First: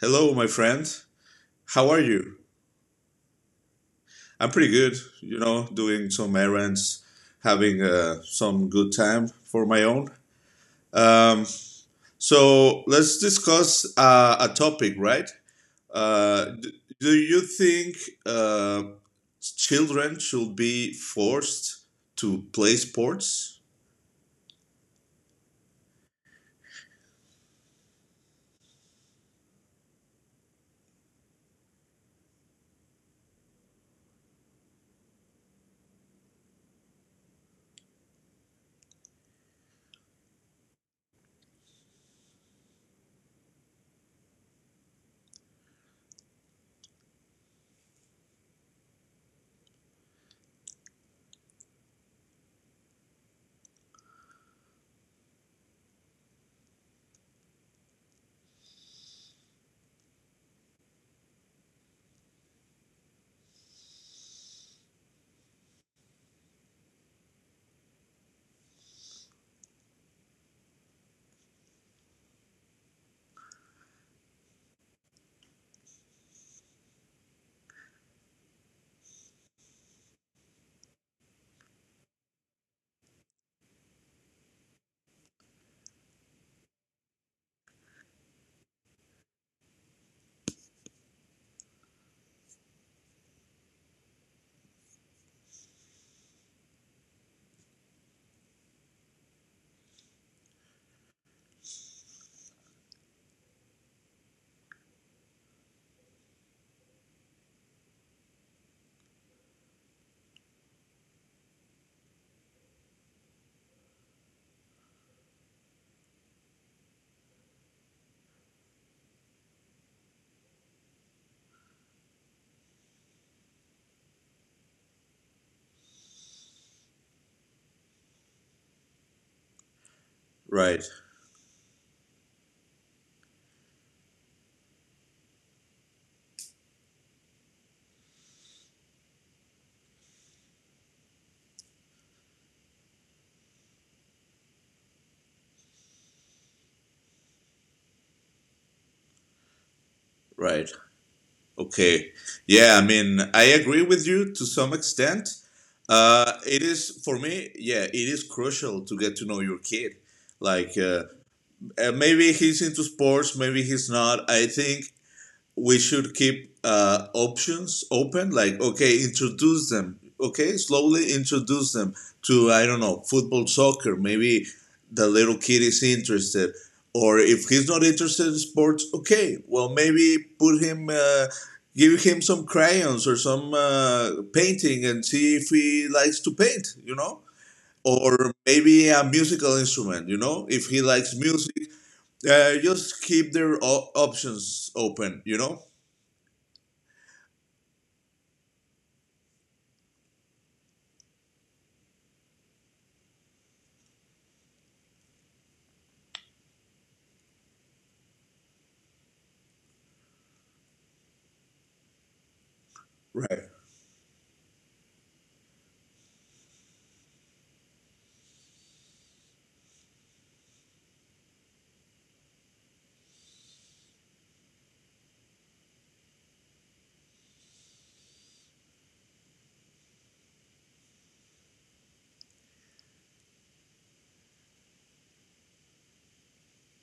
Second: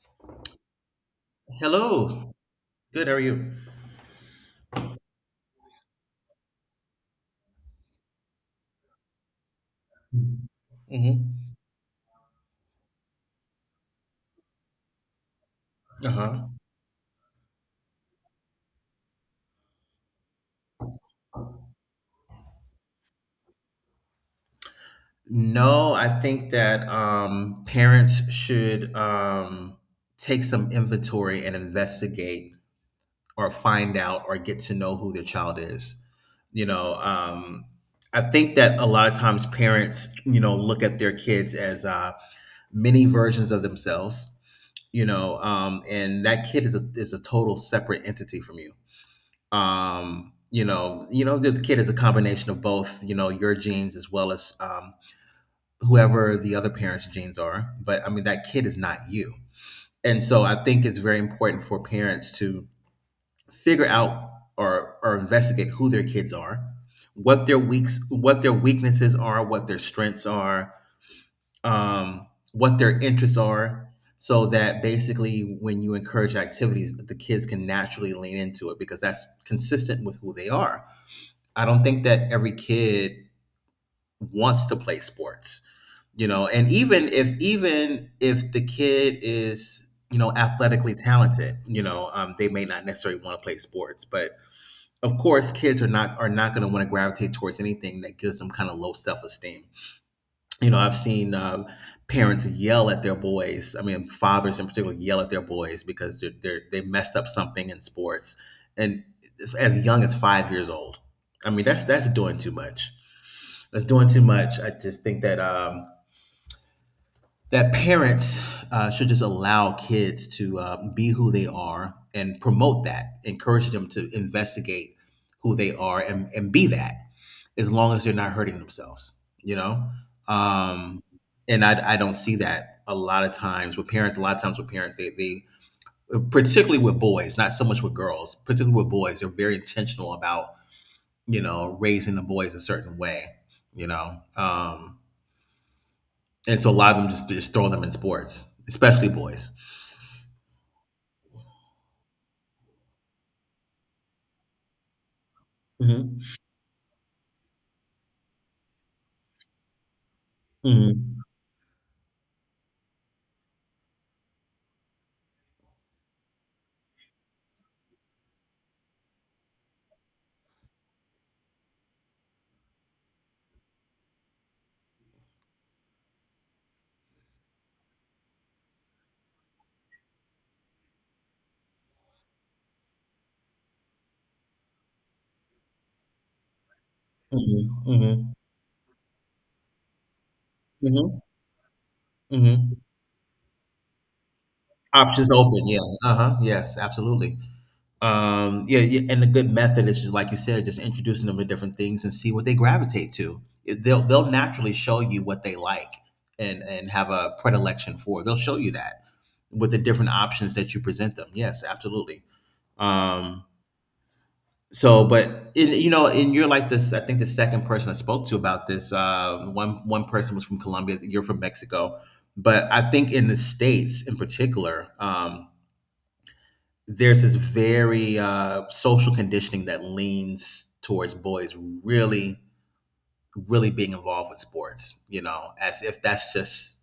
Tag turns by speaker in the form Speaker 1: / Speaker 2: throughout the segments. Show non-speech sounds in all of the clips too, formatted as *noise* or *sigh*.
Speaker 1: Hello, my friend. How are
Speaker 2: Hello.
Speaker 1: you?
Speaker 2: Good. How are you?
Speaker 1: I'm pretty good, you know, doing some errands, having some good time for my own.
Speaker 2: Mm-hmm.
Speaker 1: Um, so let's discuss a topic, right?
Speaker 2: Uh huh.
Speaker 1: Do you think uh, children should be forced to play sports?
Speaker 2: No, I think that parents should take some inventory and investigate or find out or get to know who their child is. You know, I think that a lot of times parents, you know, look at their kids as mini versions of themselves. You know, and that kid is a total separate entity from you. Um, you know, you know the kid is a combination of both, you know, your genes as well as um, whoever the other parent's genes are, but I mean that kid is not you. And so I think it's very important for parents to figure out or investigate who their kids are, what their weaknesses are, what their strengths are, um, what their interests are, so that basically when you encourage activities the kids can naturally lean into it because that's consistent with who they are. I don't think that every kid wants to play sports, you know. And even if the kid is, you know, athletically talented, you know, they may not necessarily want to play sports. But of course, kids are not going to want to gravitate towards anything that gives them kind of low self esteem, you know. I've seen parents yell at their boys. I mean, fathers in particular yell at their boys because they messed up something in sports, and it's as young as 5 years old. I mean, that's doing too much. That's doing too much. I just think that that parents should just allow kids to be who they are and promote that, encourage them to investigate who they are, and be that, as long as they're not hurting themselves, you know?
Speaker 1: Right,
Speaker 2: Um, and I don't see that a lot of times with parents, a lot of times with parents, particularly with boys, not so much with girls, particularly with boys, they're very intentional about, you know, raising the boys a certain way, you know? And so a lot of them just throw them in sports, especially boys.
Speaker 1: right. Okay. Yeah, I mean, I agree with you to some extent.
Speaker 2: Mm-hmm.
Speaker 1: It is, for me, yeah, it is crucial to get to know your kid. Like, uh,
Speaker 2: Mm-hmm.
Speaker 1: Maybe he's into sports, maybe he's not. I think we should keep options open, like okay, introduce them, okay, slowly introduce them to, I don't know, football, soccer, maybe the little kid is interested. Or if he's not interested in sports, okay, well, maybe put him, give him some crayons or some painting and see if he likes to paint, you know.
Speaker 2: Mm-hmm.
Speaker 1: Or
Speaker 2: Mm-hmm.
Speaker 1: maybe a musical instrument, you know, if he likes
Speaker 2: Mm-hmm.
Speaker 1: music.
Speaker 2: Mm-hmm.
Speaker 1: Just keep their options open,
Speaker 2: Options
Speaker 1: you know.
Speaker 2: open, yeah. Uh huh. Yes, absolutely. Yeah, yeah, and a good method is just like you said, just introducing them to different things and see what they gravitate to. They'll naturally show you what they like and have a predilection for. They'll show you that with the different options that you present them. Yes, absolutely. Um,
Speaker 1: Right,
Speaker 2: So, but in, you know, and you're like this. I think the second person I spoke to about this. One person was from Colombia. You're from Mexico, but I think in the States, in particular, there's this very social conditioning that leans towards boys really, really being involved with sports. You know, as if that's just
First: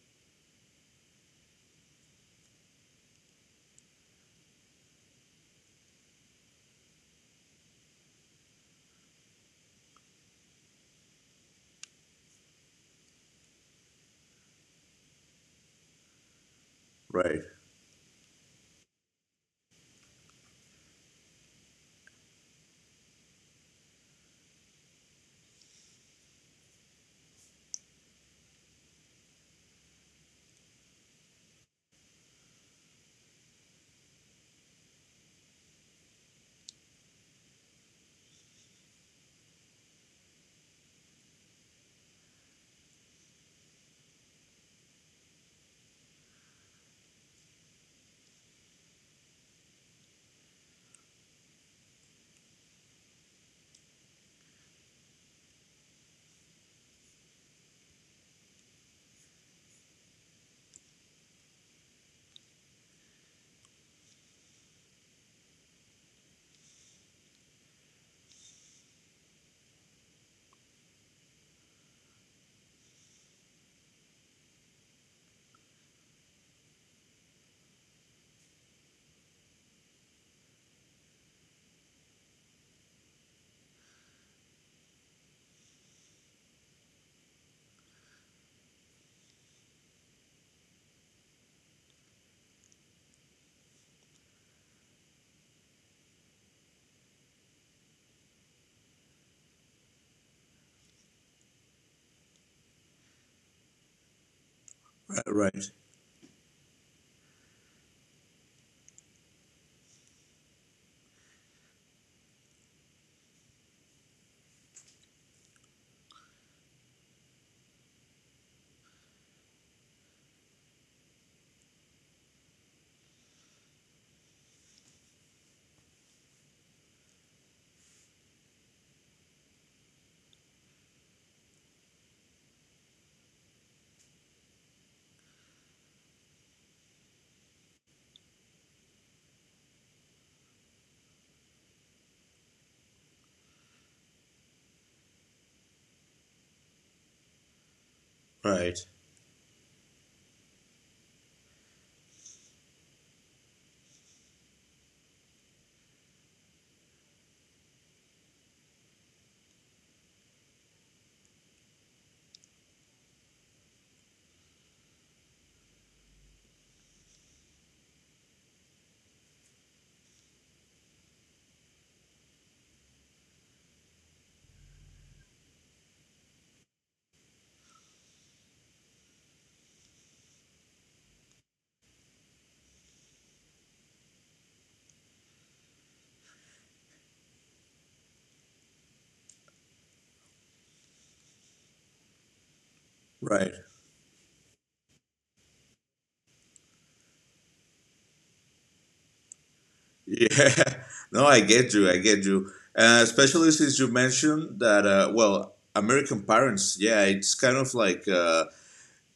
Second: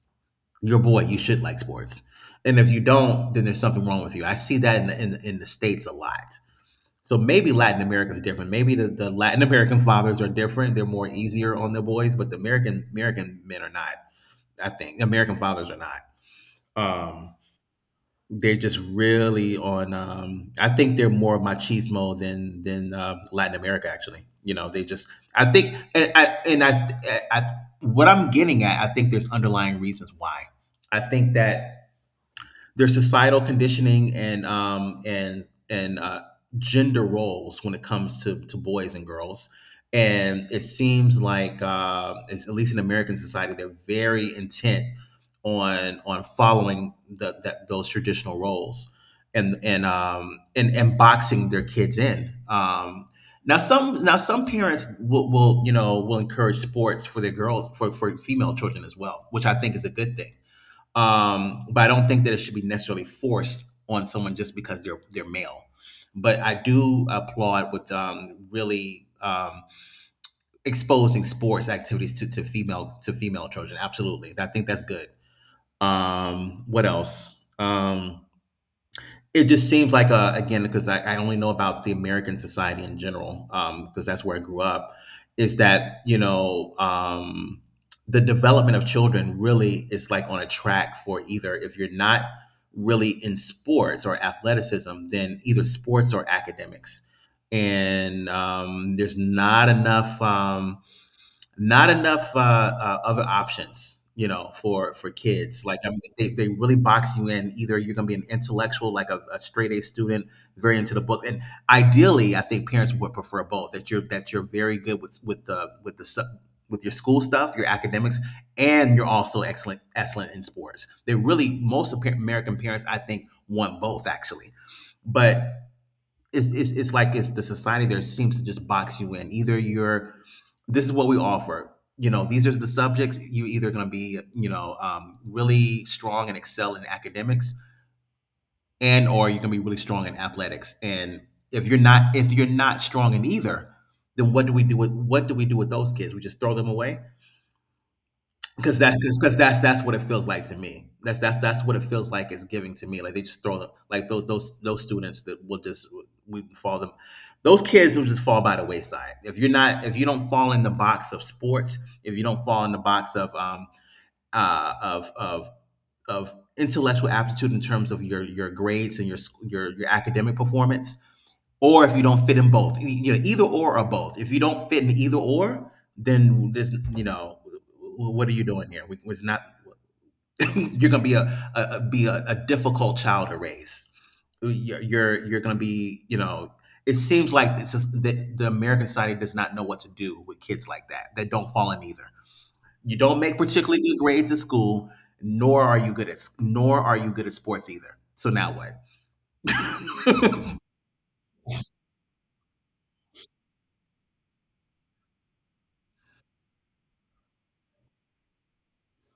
Speaker 2: your boy. You should like sports, and if you don't, then there's something wrong with you. I see that in the States a lot, so maybe Latin America is different. Maybe the Latin American fathers are different. They're more easier on the boys, but the American men are not. I think American fathers are not. Um,
Speaker 1: Right,
Speaker 2: they're just really on. I think they're more machismo than Latin America. Actually, you know, they just. I think, and I, what I'm getting at, I think there's underlying reasons why. I think that their societal conditioning, and gender roles when it comes to boys and girls. And it seems like, it's, at least in American society, they're very intent on following that those traditional roles, and boxing their kids in. Now some parents will, you know, will encourage sports for their girls, for female children as well, which I think is a good thing, but I don't think that it should be necessarily forced on someone just because they're male. But I do applaud with really exposing sports activities to female children. Absolutely, I think that's good. What else? It just seems like, again, because I only know about the American society in general because that's where I grew up, is that, you know, the development of children really is like on a track for, either if you're not really in sports or athleticism, then either sports or academics. And there's not enough other options, you know, for kids.
Speaker 1: right,
Speaker 2: Like I mean, they really box you in. Either you're going to be an intellectual, like a straight A student, very into the book, and ideally I think parents would prefer both, that you're very good with the sub with your school stuff, your academics, and you're also excellent in sports. They really, most of American parents, I think, want both, actually. But it's like it's the society there seems to just box you in. Either you're, this is what we offer. You know, these are the subjects. You either going to be, you know, really strong and excel in academics, and or you're going to be really strong in athletics. And if you're not strong in either, then what do we do with, what do we do with those kids? We just throw them away.
Speaker 1: right,
Speaker 2: Because that's what it feels like to me. That's that's what it feels like it's giving to me. Like they just throw the, like those those students that will just we fall them. Those kids will just fall by the wayside if you're not, if you don't fall in the box of sports. If you don't fall in the box of uh of of intellectual aptitude in terms of your grades and your your academic performance, or if you don't fit in both, you know, either or both. If you don't fit in either or, then this, you know, what are you doing here? We, it's not *clears throat* you're going to be be a difficult child to raise. You're going to be, you know. It seems like this is the American society does not know what to do with kids like that that don't fall in either. You don't make
Speaker 1: right
Speaker 2: particularly good grades at school, nor are you good at nor are you good at sports either. So now what? *laughs* hmm
Speaker 1: Yeah, *laughs* no, I get you. Especially since you mentioned that, well, American parents, yeah, it's kind of like,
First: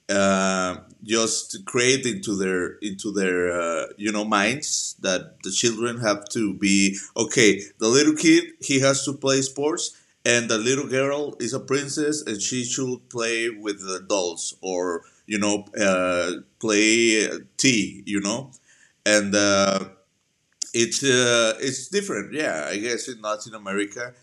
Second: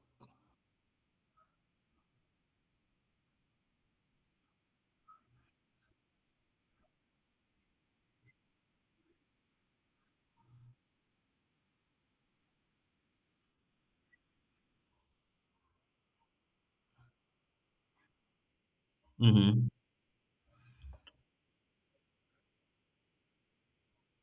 Speaker 1: uh, just create into their you know, minds that the children have to be okay. The little kid, he has to play sports, and the little girl is a princess, and she should play with the dolls, or you know, play tea, you know, and
Speaker 2: hmm
Speaker 1: it's different. Yeah, I guess in Latin America,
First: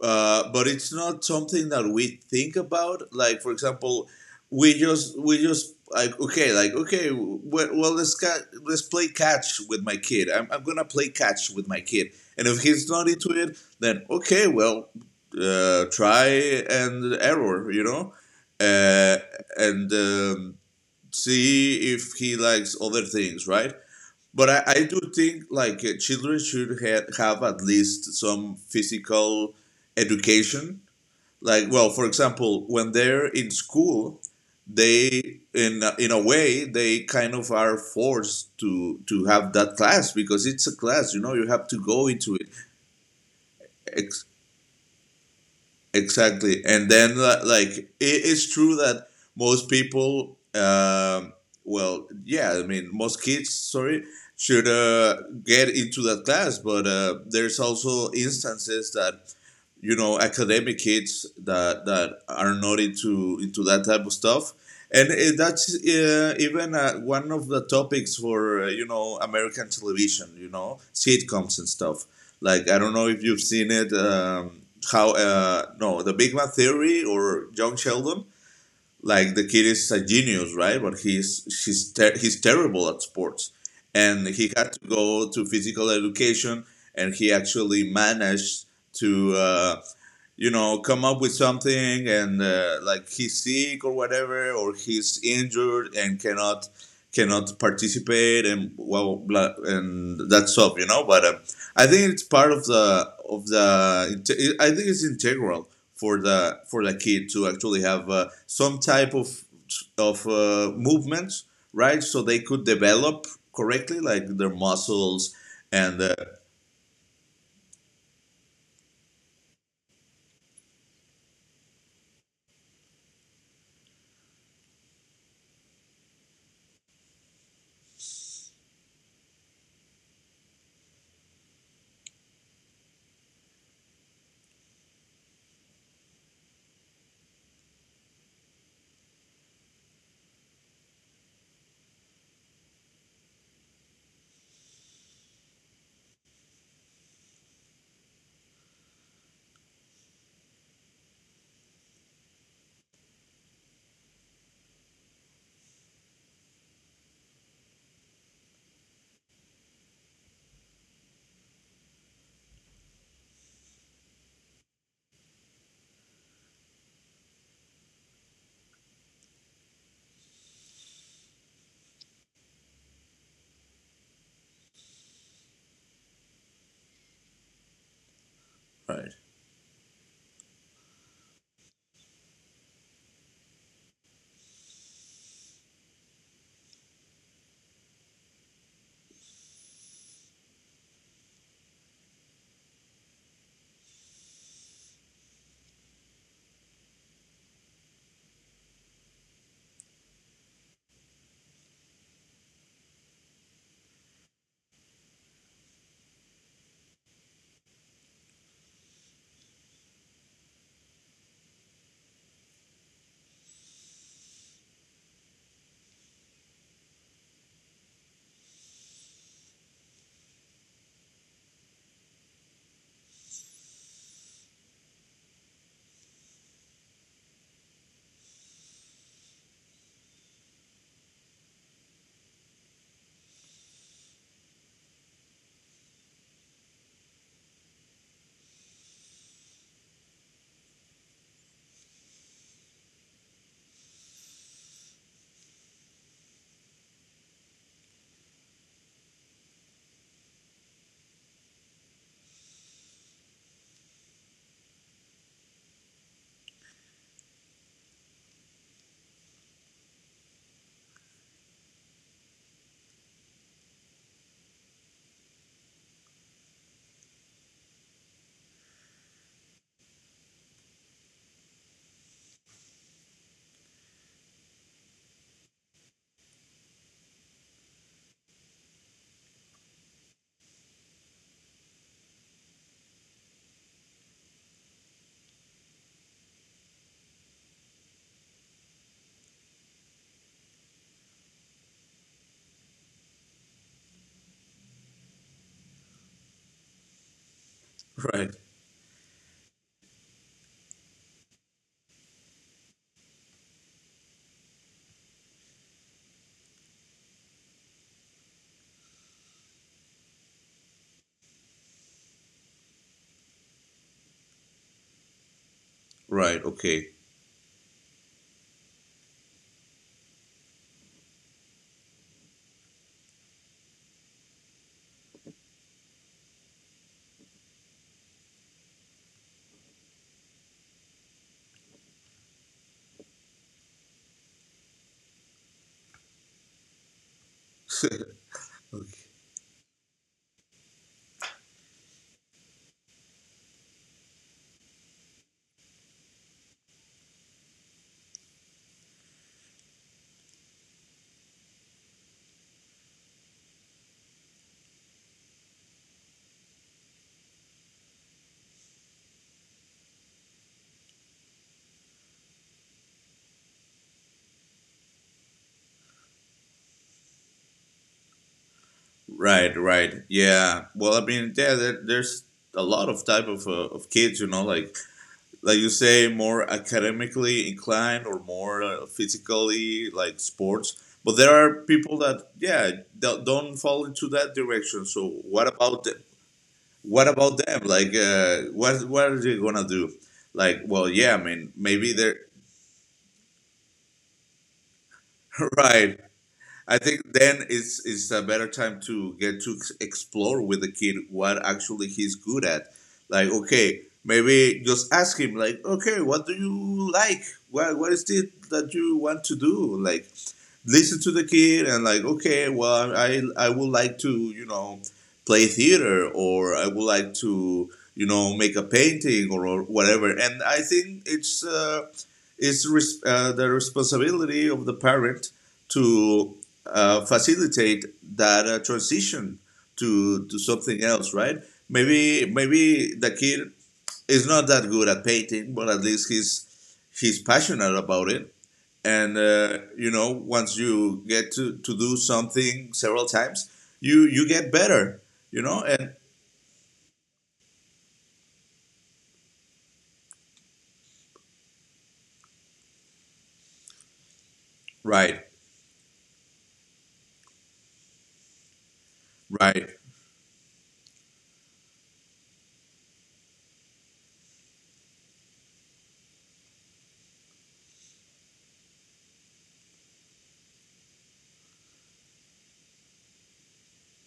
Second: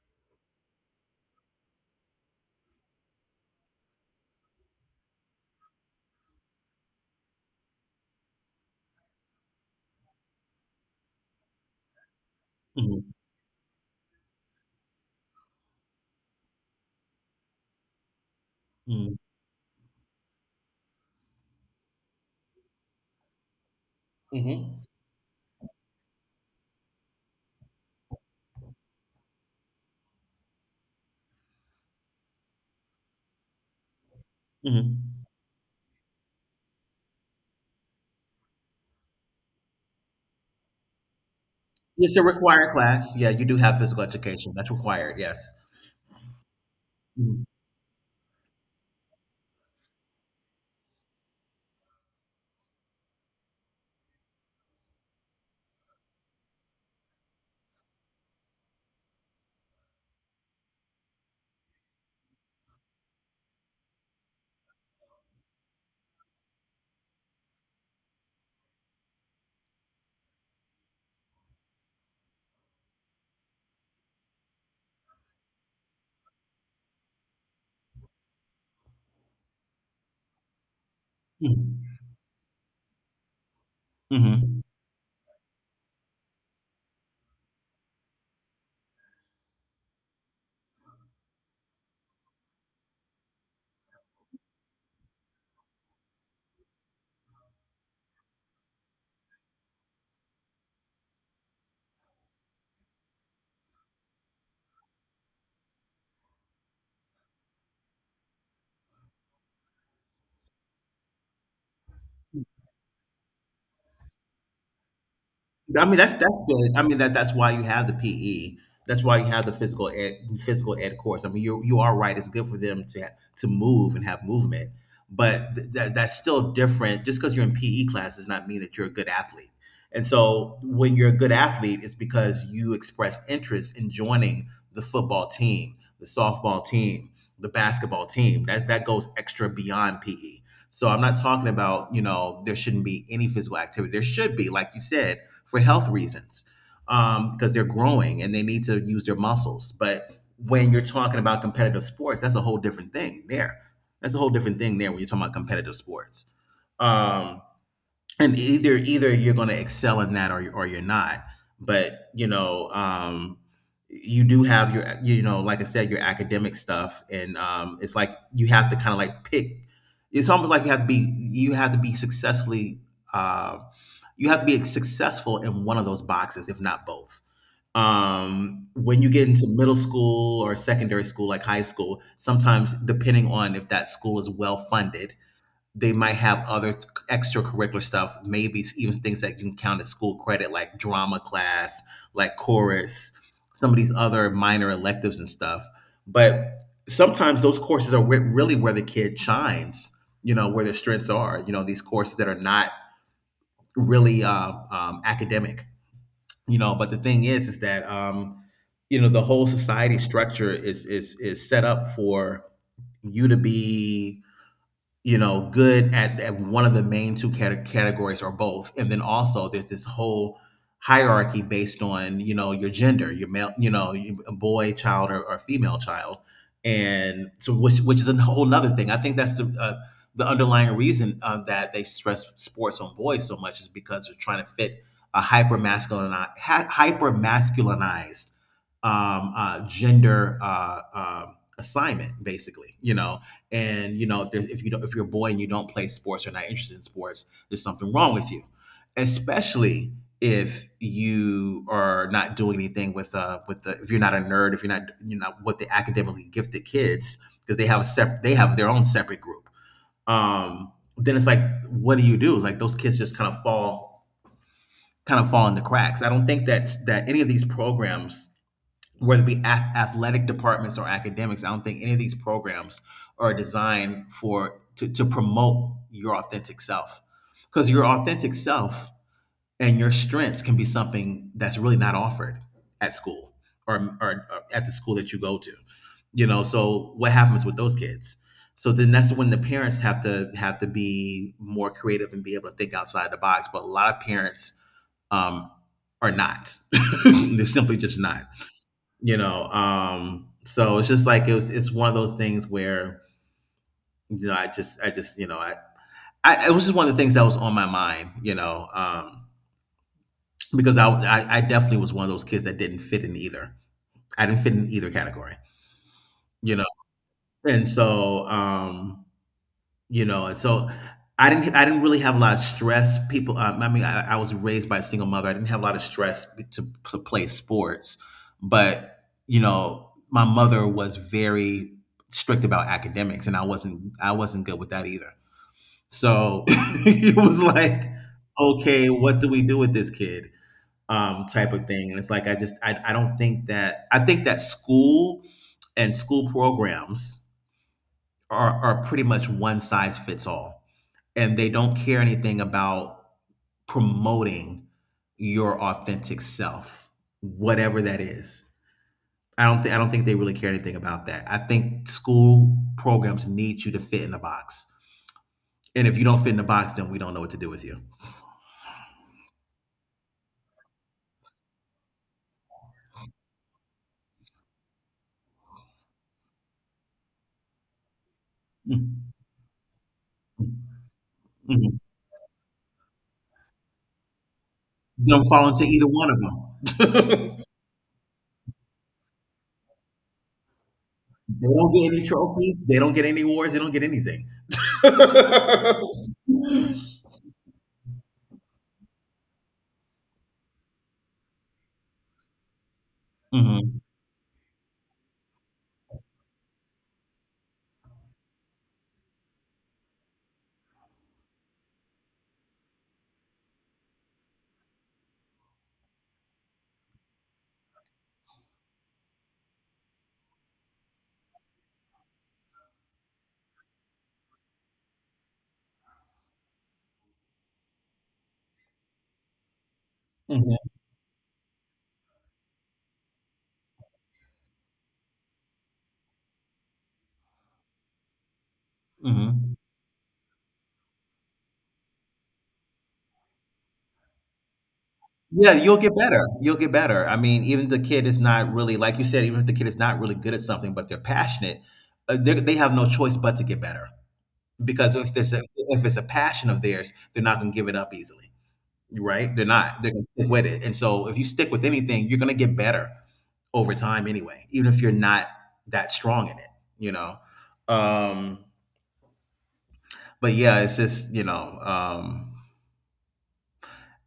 Speaker 1: but it's not something that we think about. Like, for example, we just like, okay, like okay, well let's let's play catch with my kid. I'm gonna play catch with my kid, and if he's not into it, then okay, well, try and error, you know,
Speaker 2: hmm
Speaker 1: uh, and see if he likes other things, right? But I
Speaker 2: hmm
Speaker 1: do think like, children should have at least some physical education. Like, well, for example, when they're in school,
Speaker 2: hmm
Speaker 1: they in in a way, they kind of are forced to have that class because it's a class. You know, you have to go
Speaker 2: It's a
Speaker 1: into it.
Speaker 2: required class. Yeah, you do have physical education. That's required. Yes.
Speaker 1: Exactly. And then
Speaker 2: Mm-hmm.
Speaker 1: like, it is true that most people, well, yeah, I mean most kids, sorry, should get into that class, but there's also instances that, you know, academic kids that are not into into that type of stuff. And that's even one of the topics for, you know, American television, you know, sitcoms and stuff. Like, I don't know if you've seen it, how no, the Big Man Theory or John Sheldon. Like, the kid is a genius, right? But he's terrible at sports, and he
Speaker 2: Mm-hmm.
Speaker 1: had to go to physical education, and he actually managed to, you know, come up with something, and like he's sick or whatever, or he's injured and cannot participate, and well, blah, and that's up, you know. But I think it's part of the of the. I think it's integral for the kid to actually have some type of movements, right? So they could develop correctly, like their muscles,
Speaker 2: I mean,
Speaker 1: and
Speaker 2: that's good. I mean, that that's why you have the PE. That's why you have the physical ed course. I mean, you are right. It's good for them to move and have movement, but that that's still different. Just because you're in PE class does not mean that you're a good athlete. And so, when you're a good athlete, it's because you expressed interest in joining the football team, the softball team, the basketball team. That that goes extra beyond PE. So I'm not talking about, you know, there shouldn't be any physical activity. There should be, like you said, for health reasons, because they're growing and they need to use their muscles. But when you're talking about competitive sports, that's a whole different thing there. That's a whole different thing there when you're talking about competitive sports. Um, and either you're going to excel in that or or you're not, but you know, you do have your, you know, like I said, your academic stuff. And it's like you have to kind of like pick. It's almost like you have to be successfully, uh, you have to be successful in one of those boxes, if not both. When you
Speaker 1: right,
Speaker 2: get into middle school or secondary school, like high school, sometimes depending on if that school is well funded, they might have other extracurricular stuff, maybe even things that you can count as school credit, like drama class, like chorus, some of these other minor electives and stuff. But sometimes those courses are where, really where the kid shines, you know, where their strengths are, you know, these courses that are not really academic, you know. But the thing is that, you know, the whole society structure is set up for you to be, you know, good at one of the main two categories or both. And then also there's this whole hierarchy based on, you know, your gender, your male, you know, you- a boy child or female child. And so, which is a whole nother thing. I think that's the the underlying reason that they stress sports on boys so much is because they're trying to fit a hyper masculine, hyper masculinized gender assignment, basically, you know. And you know if, there, if you don't, if you're a boy and you don't play sports or not interested in sports, there's something wrong with you, especially if you are not doing anything with the, if you're not a nerd, if you're not, you know, with the academically gifted kids, because they have a they have their own separate group. Then it's like, what do you do? Like those kids just kind of fall, kind of fall in the cracks. I don't think that's that any of these programs, whether it be athletic departments or academics, I don't think any of these programs are designed for to promote your authentic self. Because your authentic self and your strengths can be something that's really not offered at school or, or at the school that you go to. You know, so what happens with those kids? So then that's when the parents have to be more creative and be able to think outside the box. But a lot of parents um, are not. *laughs* They're simply just not,
Speaker 1: right,
Speaker 2: you know. So it's just like it was, it's one of those things where, you know, I just you know, I it was just one of the things that was on my mind, you know. Because I definitely was one of those kids that didn't fit in either. I didn't fit in either category,
Speaker 1: right.
Speaker 2: you know.
Speaker 1: Okay.
Speaker 2: And so You know, and so I didn't really have a lot of stress. People, I mean, I was raised by a single mother. I didn't have a lot of stress to play sports, but you know, my mother was very strict about academics, and I wasn't good with that either. So *laughs* it was like, okay, what do we do with this kid? Type of thing. And it's like I don't think that, I think that school and school programs are pretty much one size fits all, and they don't care anything about promoting your authentic self, whatever that is. I don't think they really care anything about that. I think school programs need you to fit in a box, and if you don't fit in the box, then we don't know what to do with you.
Speaker 1: Right, right. Yeah. Well, I mean, yeah, there's a lot of type of kids, you know, like you say, more academically inclined or more
Speaker 2: Mm-hmm.
Speaker 1: physically, like sports. But there are
Speaker 2: Mm-hmm.
Speaker 1: people that, yeah, don't fall into that direction. So
Speaker 2: Don't
Speaker 1: what
Speaker 2: fall into
Speaker 1: about
Speaker 2: either
Speaker 1: them?
Speaker 2: one of
Speaker 1: What
Speaker 2: them.
Speaker 1: about
Speaker 2: *laughs*
Speaker 1: them? Like, what are they gonna do? Like, well, yeah, I
Speaker 2: They
Speaker 1: mean,
Speaker 2: don't
Speaker 1: maybe
Speaker 2: get any
Speaker 1: they're
Speaker 2: trophies. They don't get any awards. They don't get anything.
Speaker 1: *laughs* right. I think then it's a better time to get to explore with the kid what actually he's good at. Like,
Speaker 2: Mhm.
Speaker 1: okay, maybe just ask him, like, okay, what do you like? What is it that you want to do? Like, listen to the kid, and like, okay, well, I would like to, you know, play theater, or I would like to, you know, make a painting, or whatever. And I think it's the responsibility of the parent to facilitate that transition to
Speaker 2: Mhm.
Speaker 1: something else, right? Maybe the kid is not that good at painting, but at least he's passionate about it. And
Speaker 2: Mhm.
Speaker 1: you know, once you get to do something several times, you get better. You
Speaker 2: Yeah,
Speaker 1: know,
Speaker 2: you'll
Speaker 1: and
Speaker 2: get better. You'll get better. I mean, even if the kid is not really, like you said, even if the kid is not really good at something, but they're passionate, they have no choice but to get better, because if
Speaker 1: right,
Speaker 2: there's a, if it's a passion of theirs, they're not going to give it up easily, right? They're
Speaker 1: right,
Speaker 2: not. They're going to stick with it. And so, if you stick with anything, you're going to get better over time anyway, even if you're not that strong in it, you know. Um, but yeah, it's just, you know.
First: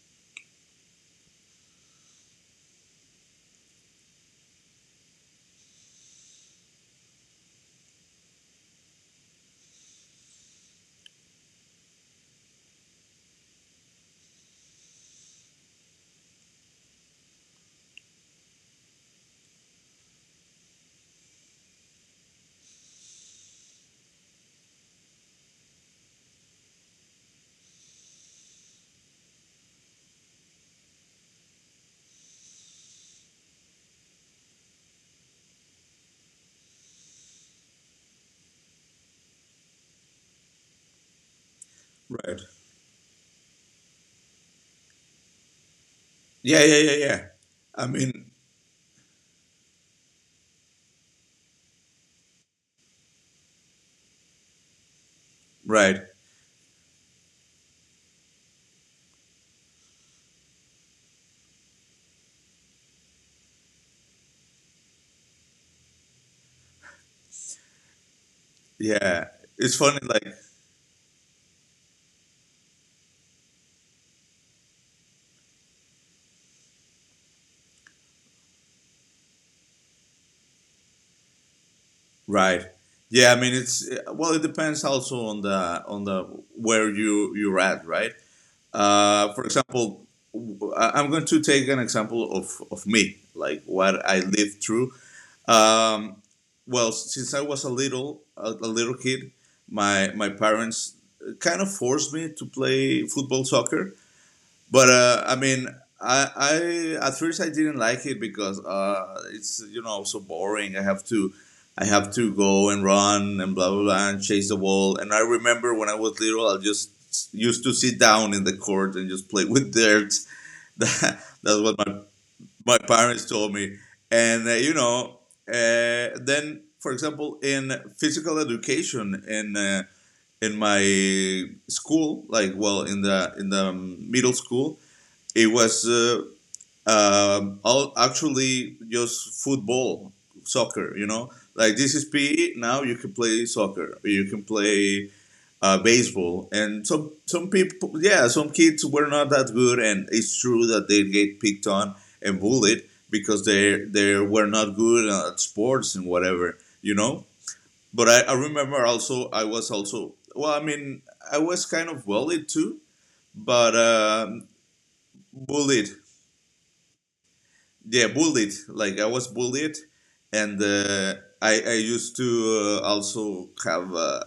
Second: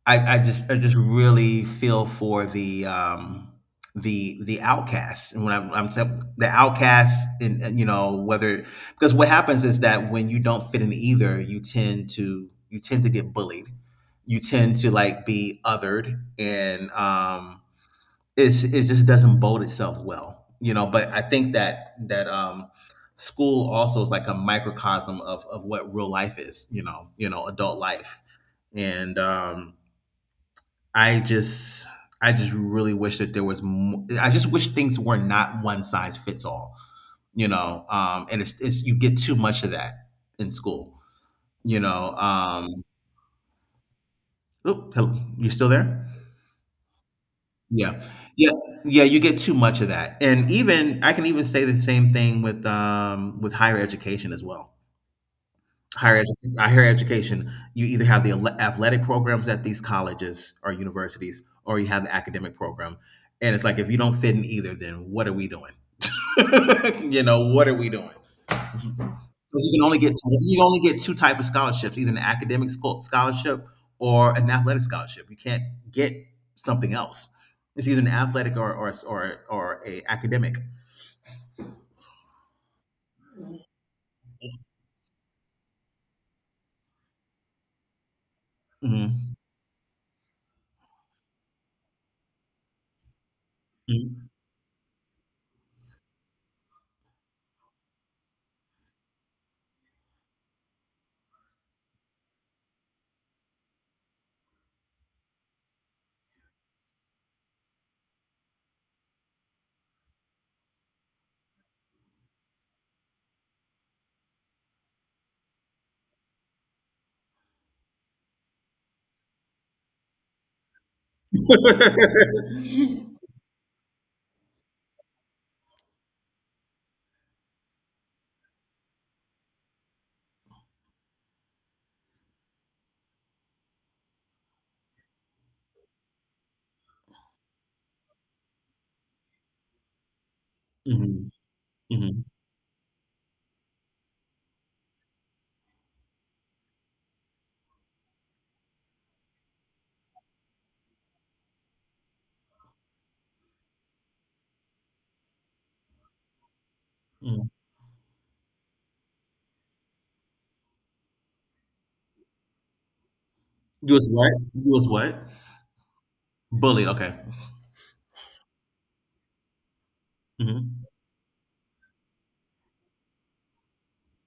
Speaker 2: I just really feel for the outcasts, and when the outcasts and, you know, whether, because what happens is that when you don't fit in either, you tend to, you tend to get bullied, you tend to like be othered. And it's, it just doesn't bode itself well, you know. But I think that that school also is like a microcosm of what real life is, you know, you know, adult life. And I just I just really wish that there was mo I just wish things were not one size fits all, you know. And it's you get too much of that in school, you know.
Speaker 1: right.
Speaker 2: Oop, hello, you still there?
Speaker 1: Yeah, yeah. I
Speaker 2: Yeah.
Speaker 1: mean,
Speaker 2: Yeah, yeah, you get too much of that, and even I can even say the same thing with higher education as well.
Speaker 1: right.
Speaker 2: Higher education, you either have the athletic programs at these colleges or universities, or you have the academic program. And it's like, if you don't fit in either, then what are we doing? *laughs* You know, what are we doing? 'Cause
Speaker 1: Yeah,
Speaker 2: you
Speaker 1: it's
Speaker 2: can
Speaker 1: funny.
Speaker 2: only get,
Speaker 1: Like,
Speaker 2: you only get two type of scholarships, either an academic scholarship or an athletic scholarship. You can't get something else. It's either an athletic or or a academic.
Speaker 1: right. Yeah, I mean it's well, it depends also on the where you you're at, right?
Speaker 2: Hmm.
Speaker 1: For example, I'm going to take an example of me, like what I lived through. Um, well, since I was a a little kid, my parents kind of forced me to play football, soccer, but I mean, I, I at first I didn't like it because it's, you know, so boring. I have to go and run and blah blah blah and chase the ball. And I remember when I was little, I just used to sit down in the court and just play with dirt. *laughs* That, that's what my
Speaker 2: *laughs*
Speaker 1: my
Speaker 2: Hmm.
Speaker 1: parents told me. And you know, then for example, in physical education in my school, like, well, in the middle school, it was all actually just football, soccer. You know,
Speaker 2: Hmm.
Speaker 1: like this is PE. Now you can play soccer, or you can play baseball. And some people, yeah, some kids were not that good. And it's true that they get picked on and bullied because they were not good at sports and whatever. You know.
Speaker 2: Hmm. *laughs*
Speaker 1: But I remember also, I was also, well, I mean, I was kind of bullied too, but
Speaker 2: You was what? You was what?
Speaker 1: bullied,
Speaker 2: Bullied. Okay.
Speaker 1: yeah, bullied, like I was bullied. and
Speaker 2: Mhm.
Speaker 1: uh, i i used to also have uh,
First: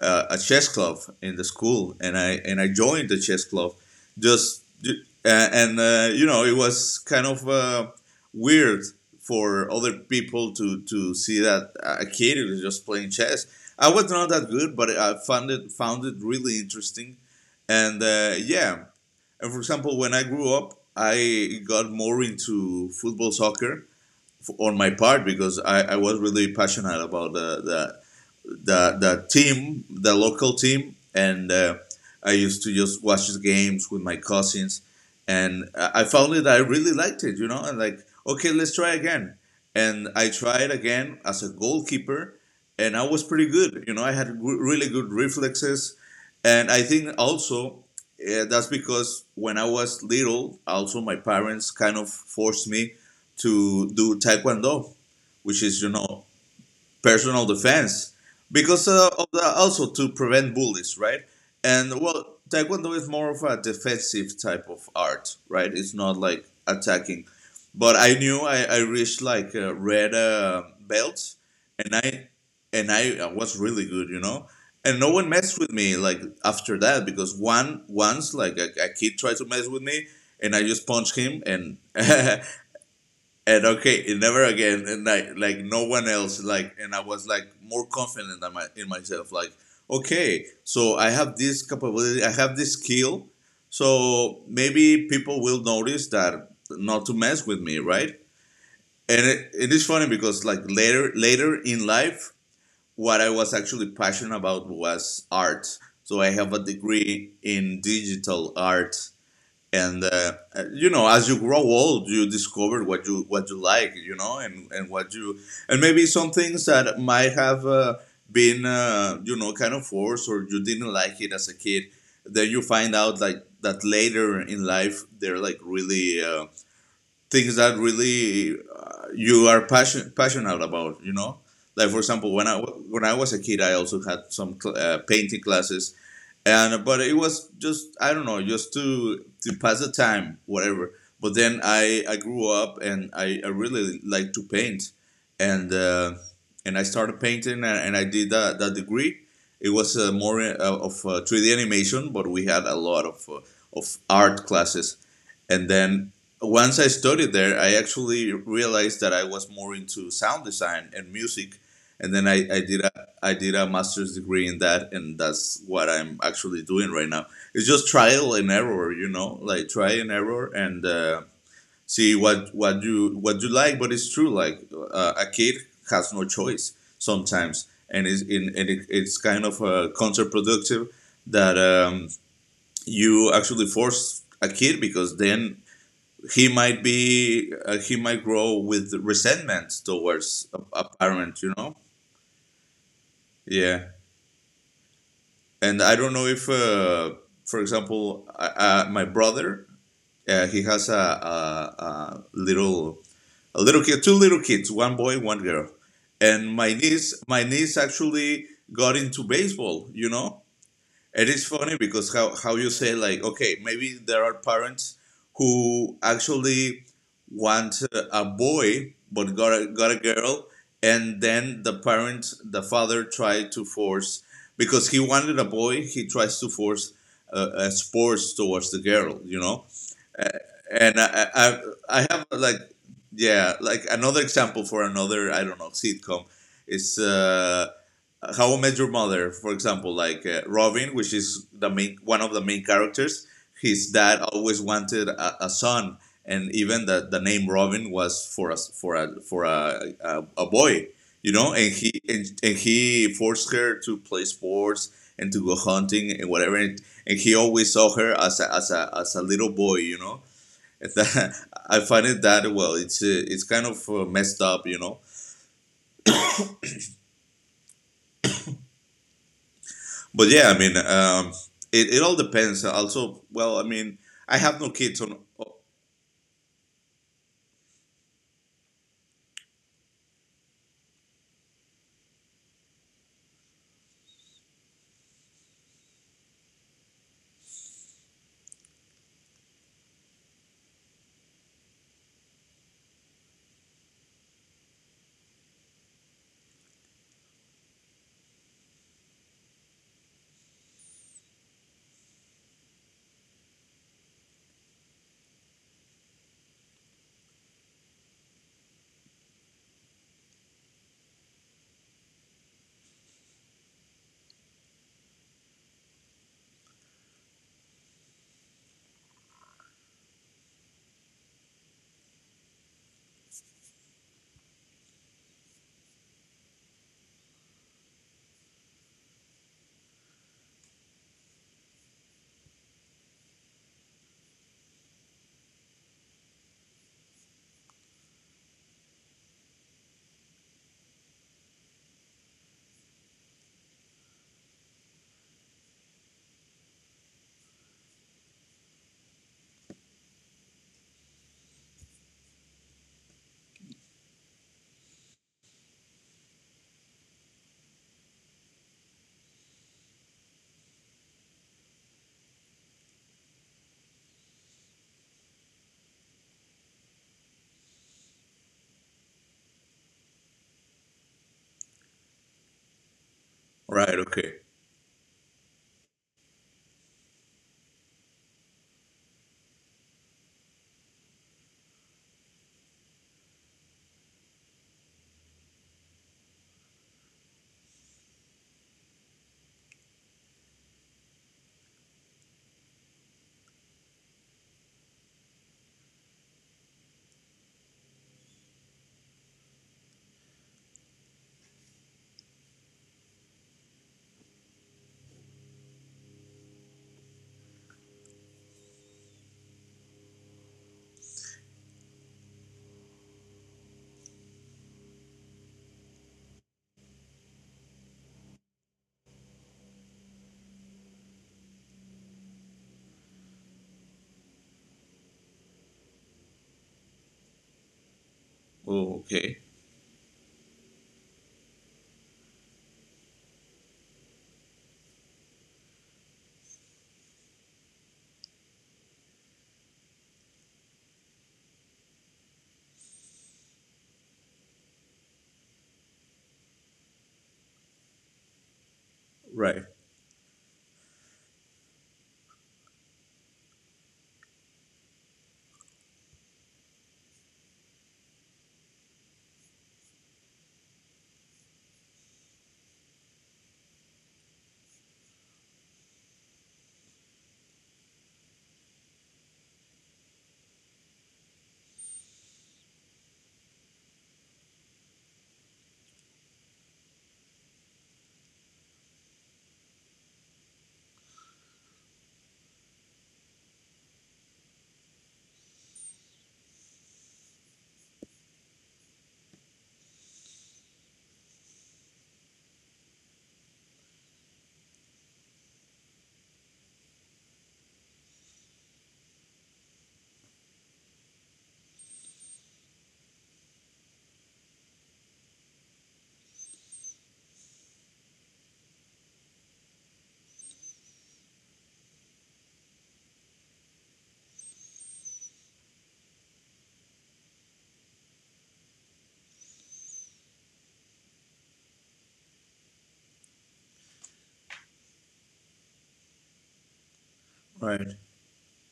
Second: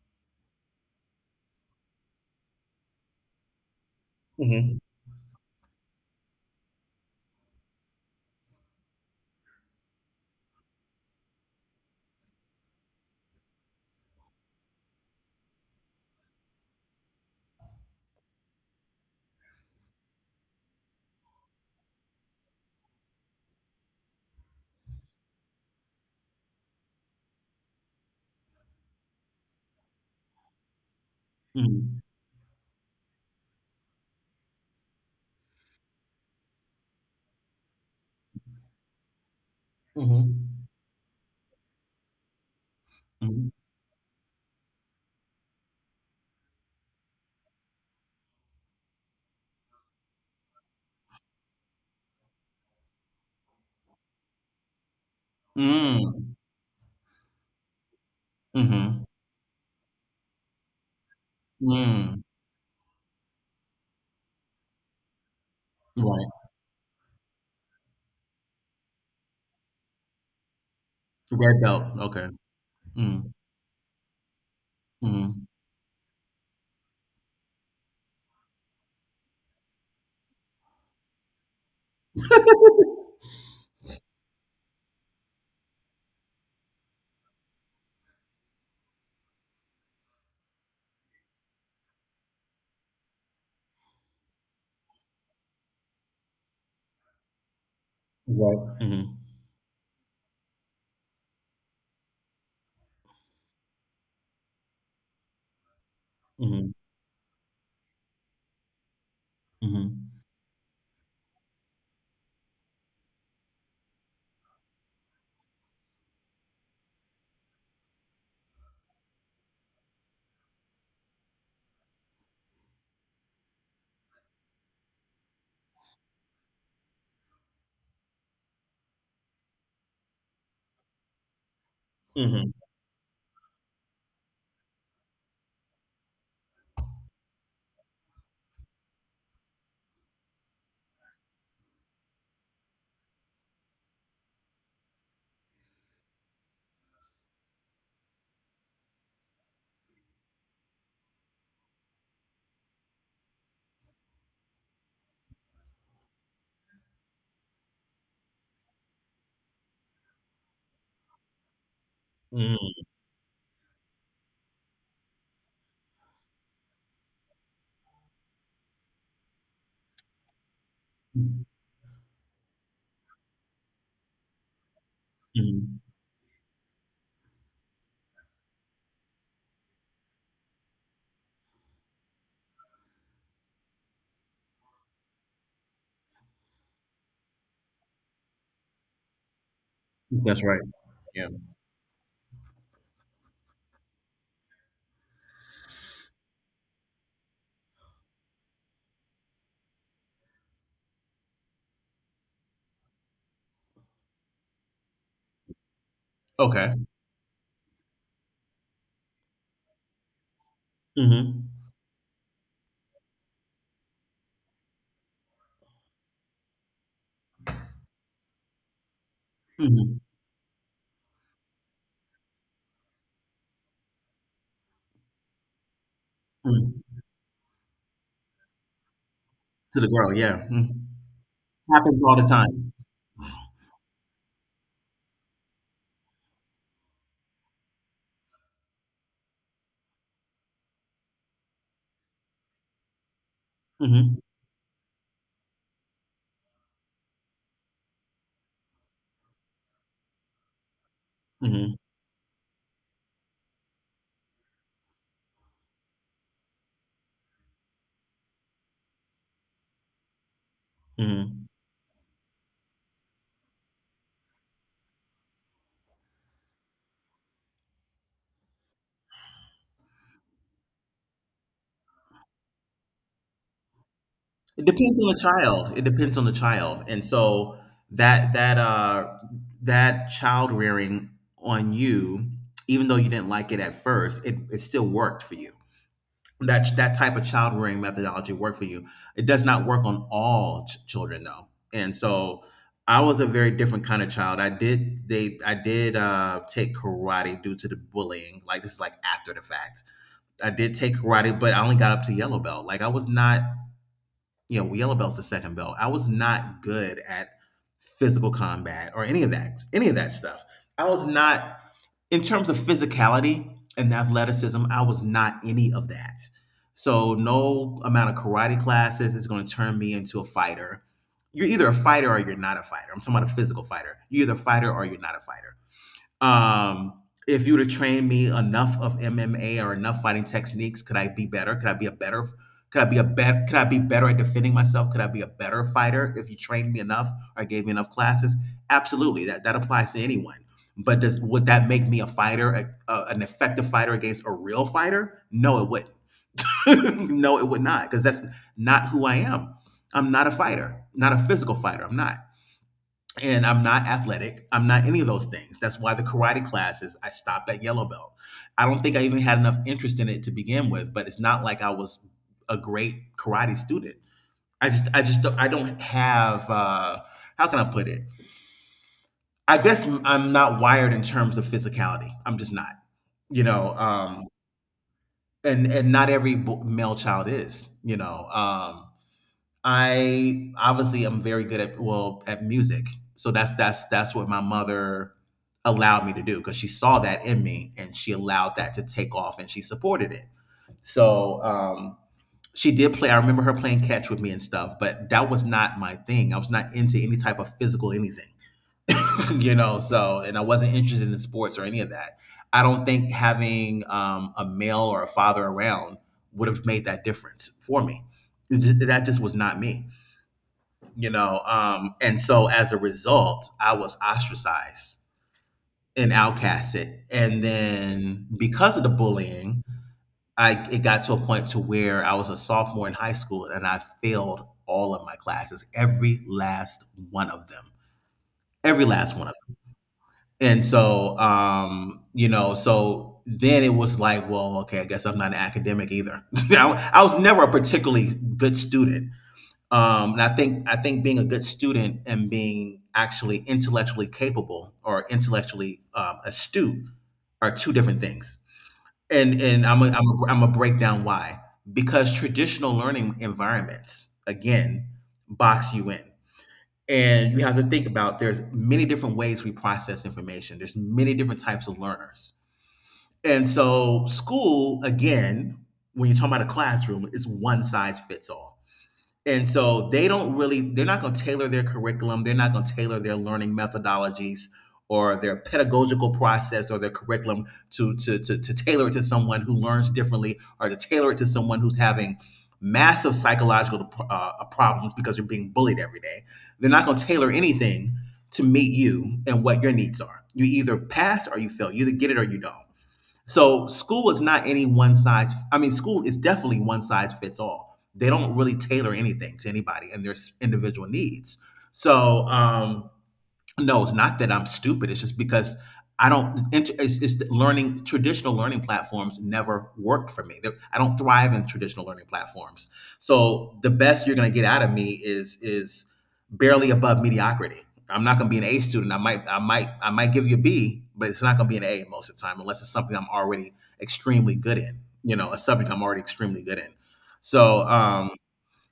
Speaker 1: uh, a chess club in the school, and I joined the chess club just,
Speaker 2: Mhm.
Speaker 1: and you know, it was kind of weird for other people to see that a kid is just playing chess. I was not that good, but I found it really interesting, and yeah. And for example, when I grew up, I got more into football, soccer, on my part because I was really passionate about the the team, the local team, and
Speaker 2: Mhm.
Speaker 1: I used to just watch the games with my cousins, and I found it. I really liked it, you know, and like, okay, let's try again. And I
Speaker 2: Mhm.
Speaker 1: tried again as a goalkeeper, and I was pretty
Speaker 2: Mhm.
Speaker 1: good. You know, I had really good reflexes, and I think also. That's because when I was little, also my parents kind of forced me to do taekwondo, which is, you know,
Speaker 2: Mm.
Speaker 1: personal defense, because
Speaker 2: Mhm.
Speaker 1: also to prevent bullies, right? And
Speaker 2: Mm.
Speaker 1: well, taekwondo is more of a defensive type of art, right? It's not
Speaker 2: Right.
Speaker 1: like attacking. But I knew I reached like a red belt,
Speaker 2: Red belt.
Speaker 1: and
Speaker 2: Okay.
Speaker 1: I
Speaker 2: Mm.
Speaker 1: was really good, you know. And no one
Speaker 2: Mhm.
Speaker 1: messed with me, like, after that, because one once like a kid tried to mess with me, and I just punched him, and *laughs* and okay, never again. And like no one else. Like, and I was like more confident in in myself. Like, okay, so I have this capability. I have this skill. So maybe people will notice that not to mess with me, right?
Speaker 2: Right. Mhm.
Speaker 1: And it is funny because, like, later in life, what I was actually passionate about was art. So I have a
Speaker 2: Mhm.
Speaker 1: degree in digital art, and
Speaker 2: Mhm.
Speaker 1: you know, as you grow old, you discover what you like, you know, and what you, and maybe some things that might have been you know, kind of forced, or you didn't like it as a kid, then you find out like, that later in life, they're like, really things that really you are passionate about, you know. Like, for example, when
Speaker 2: Mhm.
Speaker 1: I was a kid, I also had some painting classes, and but it was just, I don't know, just to pass the time, whatever. But then I grew up and I really like to paint, and uh, and I started painting, and I did that degree. It was more of 3D animation, but we had a lot of art classes. And then once I studied there, I actually realized that I was more into sound design and music. And then I did a master's degree in that, and that's what I'm actually doing right now. It's just trial and error, you know, like try and error, and
Speaker 2: Mhm.
Speaker 1: see what you like. But it's true, like, a kid
Speaker 2: Mhm.
Speaker 1: has no choice sometimes, and it's in, and it, it's kind of counterproductive that you actually force a kid, because then he might be he might grow with resentment
Speaker 2: That's
Speaker 1: towards
Speaker 2: right.
Speaker 1: a
Speaker 2: Yeah.
Speaker 1: parent, you know. Yeah, and I don't know if, for example, my brother, he has a little a little kid, two little kids, one boy, one girl. And
Speaker 2: Okay.
Speaker 1: my niece actually got into baseball, you know. It is
Speaker 2: Mhm.
Speaker 1: funny because, how you say, like, okay, maybe there are parents who actually want a boy but got got a
Speaker 2: Mhm.
Speaker 1: girl, and then the father tried to force, because he wanted a boy, he tries to force
Speaker 2: Mhm.
Speaker 1: a sports towards the girl, you know.
Speaker 2: To the girl. Yeah. Mhm.
Speaker 1: And
Speaker 2: Happens
Speaker 1: I
Speaker 2: all
Speaker 1: have
Speaker 2: the
Speaker 1: like,
Speaker 2: time.
Speaker 1: yeah, like another example for another, I don't know, sitcom, is How I Met Your Mother, for example. Like, Robin, which is the main one of the main characters, his
Speaker 2: Mhm.
Speaker 1: dad always wanted a son, and even the name Robin was for us for a boy, you know.
Speaker 2: Mhm.
Speaker 1: And he forced her to play sports and to go hunting and whatever, and he always saw her as as a little boy, you know. And *laughs* that,
Speaker 2: Mhm.
Speaker 1: I find it that, well, it's kind of messed up, you know. But yeah, I mean, it, it all depends. Also, well, I mean, I have
Speaker 2: It
Speaker 1: no
Speaker 2: depends
Speaker 1: kids
Speaker 2: on
Speaker 1: on.
Speaker 2: the
Speaker 1: Oh,
Speaker 2: child. It depends on the child, and so that that child rearing on you, even though you didn't like it at first, it still worked for you. That type of child rearing methodology worked for you. It does not work on all children though, and so I was a very different kind of child. I did take karate due to the bullying. Like this is like after the fact. I did take karate, but I only got up to yellow belt. Like I was not, you know, yellow belt's the second belt. I was not good at physical combat or any of that stuff. I was not, in terms of physicality and athleticism, I was not any of that. So no amount of karate classes is going to turn me into a fighter. You're either a fighter or you're not a fighter. I'm talking about a physical fighter. You're either a fighter or you're not a fighter. Um, if you would have trained me enough of MMA or enough fighting techniques, could I be better? Could I be a better? Could I be better at defending myself? Could I be a better fighter if you trained me enough or gave me enough classes? Absolutely, that applies to anyone. But does, would that make me a fighter, an effective fighter against a real fighter? No, it wouldn't. *laughs* No, it would not, because that's not who I am. I'm not a fighter, not a physical fighter. I'm not, and I'm not athletic. I'm not any of those things. That's why the karate classes I stopped at yellow belt. I don't think I even had enough interest in it to begin with, but it's not like I was a great karate student. I don't have how can I put it? I guess I'm not wired in terms of physicality. I'm just not. You know.
Speaker 1: right. Okay.
Speaker 2: And not every male child is, you know. I obviously am very good at, well, at music, so that's that's what my mother allowed me to do, because she saw that in me and she allowed that to take off and she supported it. So she did play. I remember her playing catch with me and stuff, but that was not my thing. I was not into any type of physical anything, *laughs* you know. So and I wasn't interested in sports or any of that. I don't think having a male or a father around would have made that difference for me. That just was not me, you know. And so as a result, I was ostracized and outcasted, and then because of the bullying, I it got to a point to where I was a sophomore in high school and I failed all of my classes, every last one of them, every
Speaker 1: Oh,
Speaker 2: last one of
Speaker 1: okay.
Speaker 2: them. And so you know, so then it was like, well, okay, I guess I'm not an academic either. *laughs* I was never a particularly good student. And I think being a good student and being actually intellectually capable or intellectually astute are two different things.
Speaker 1: Right.
Speaker 2: And I'm a break down why, because traditional learning environments again box you in, and you have to think about there's many different ways we process information. There's many different types of learners, and so school again, when you're talking about a classroom, is one size fits all. And so they don't really, they're not going to tailor their curriculum. They're not going to tailor their learning methodologies or their pedagogical process or their curriculum to tailor it to someone who learns differently, or to tailor it to someone who's having massive psychological problems because you're being bullied every day. They're not going to tailor anything to meet you and what your needs are. You either pass or you fail. You either get it or you don't. So school is not any one size. I mean, school is definitely one size fits all. They don't really tailor anything to anybody and their individual needs. So um, no, it's not that I'm stupid. It's just because I don't. Int- it's that learning traditional learning platforms never worked for me. I don't thrive in traditional learning platforms. So the best you're going to get out of me is barely above mediocrity. I'm not going to be an A student. I might give you a B, but it's not going to be an A most of the time, unless it's something I'm already extremely good in. You know, a subject I'm already extremely good in. So
Speaker 1: Right.
Speaker 2: um,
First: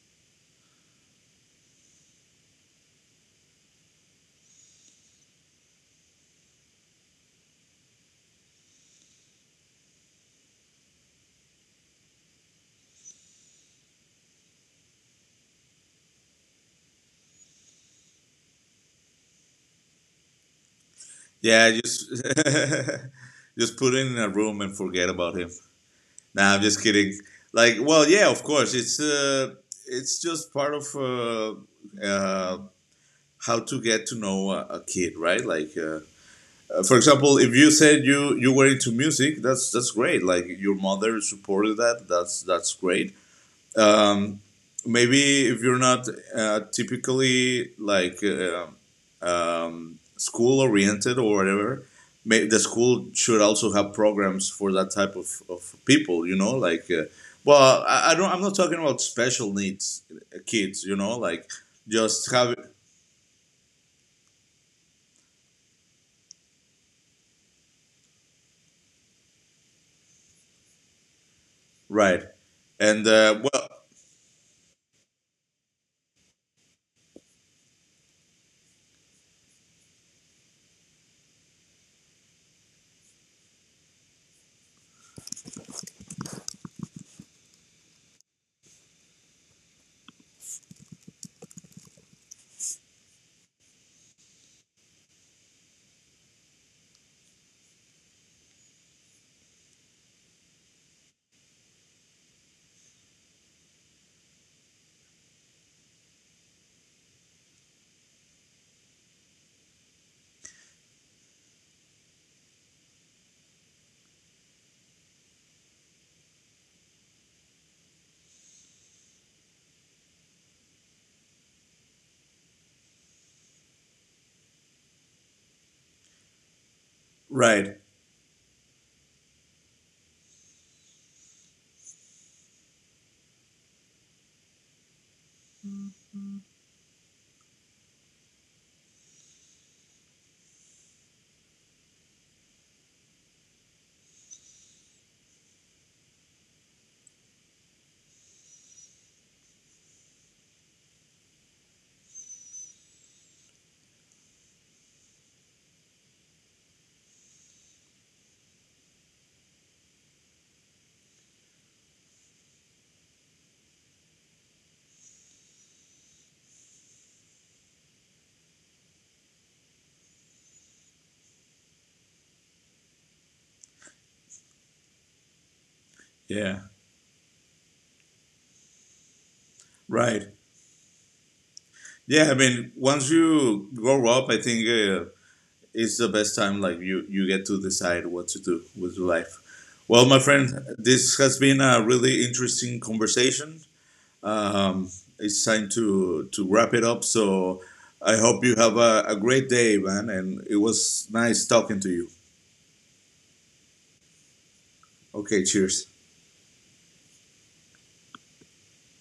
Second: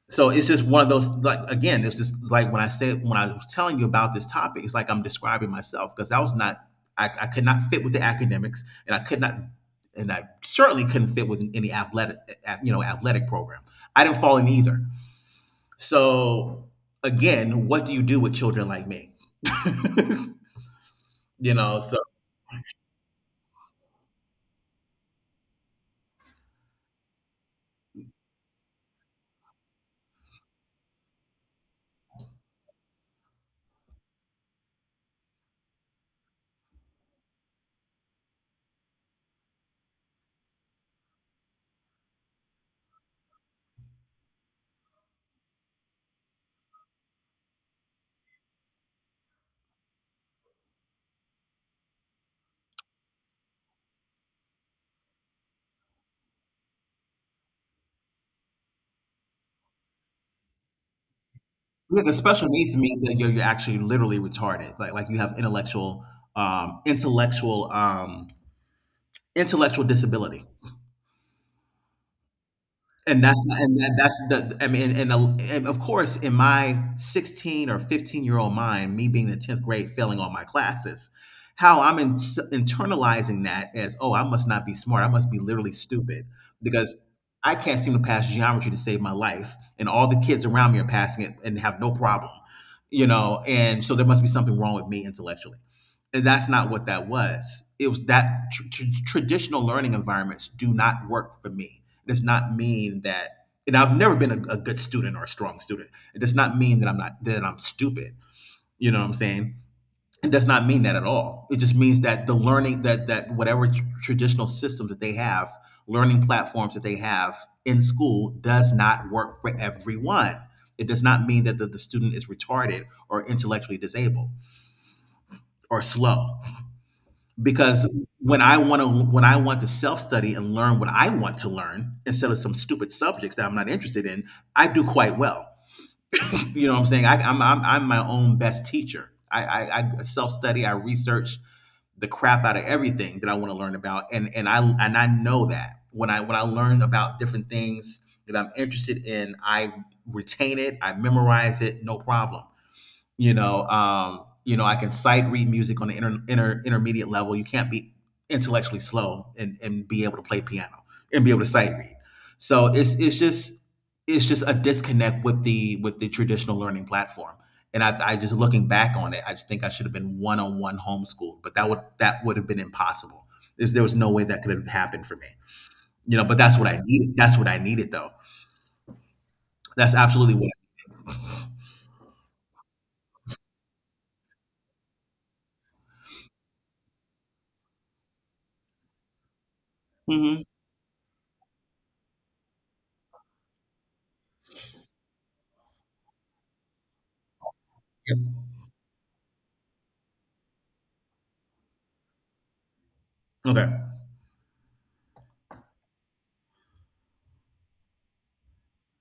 Speaker 2: so it's just one of those, like, again, it's just like when I said when I was telling you about this topic, it's like I'm describing myself, because I was not — I could not fit with the academics, and I could not — and I certainly couldn't fit with any you know, athletic program. I didn't fall in either. So again, what do you do with children like me? *laughs* You
Speaker 1: Yeah.
Speaker 2: know, so
Speaker 1: Just *laughs* just put him in a room and forget about him. Nah, I'm just kidding. Like, well, yeah, of course, it's just part of, uh, how to get to know a kid, right? Like, for example, if you said you you were into music, that's great. Like, your mother supported that. That's great. Um, maybe if you're not typically like school oriented or whatever, may, the school should also have programs for that type of people. You know, like. Well, I don't. I'm not talking about special needs kids. You know, like,
Speaker 2: yeah, the
Speaker 1: just
Speaker 2: special
Speaker 1: have
Speaker 2: needs means that you're actually literally retarded. Like you have intellectual intellectual intellectual disability.
Speaker 1: right. And
Speaker 2: And that's not —
Speaker 1: well,
Speaker 2: and that that's the — I mean, and the — and of course, in my 16 or 15-year-old mind, me being the 10th grade failing all my classes, how I'm in internalizing that as, "Oh, I must not be smart. I must be literally stupid because I can't seem to pass geometry to save my life, and all the kids around me are passing it and have no problem." You know, and so there must be something wrong with me intellectually. And that's not what that was. It was that traditional learning environments do not work for me does not mean that — and I've never been a good student or a strong student. It does not mean that I'm not, that I'm stupid. You know what I'm saying? It does not mean that at all. It just means that the learning, that that whatever traditional systems that they have, learning platforms that they have in school, does not work for everyone. It does not mean that the student is retarded or intellectually disabled or slow,
Speaker 1: right.
Speaker 2: because when I want to — when I want to self study and learn what I want to learn instead of some stupid subjects that I'm not interested in, I do quite well. You know what I'm saying? I, I'm my own best teacher. I self study. I research the crap out of everything that I want to learn about, and I know that when I — when I learn about different things that I'm interested in, I retain it. I memorize it, no problem. You know, you know, I can sight read music on the intermediate level. You can't be intellectually slow and be able to play piano and be able to sight read. So it's just it's just a disconnect with the traditional learning platform. And I just, looking back on it, I just think I should have been one-on-one homeschooled, but that would have been impossible. There was no way that could have happened for me. You know, but that's
Speaker 1: Yeah,
Speaker 2: what I needed. That's what I needed, though. That's
Speaker 1: right.
Speaker 2: absolutely what
Speaker 1: Yeah, I mean, once you grow up, I think, it's the best time. Like, you get to decide what to do with your life. Well, my friend, this has been a really interesting conversation. Um, it's time to wrap it up. So
Speaker 2: I
Speaker 1: I hope
Speaker 2: needed.
Speaker 1: you have a great day, man. And it was nice talking to you.
Speaker 2: Okay.
Speaker 1: Okay, cheers.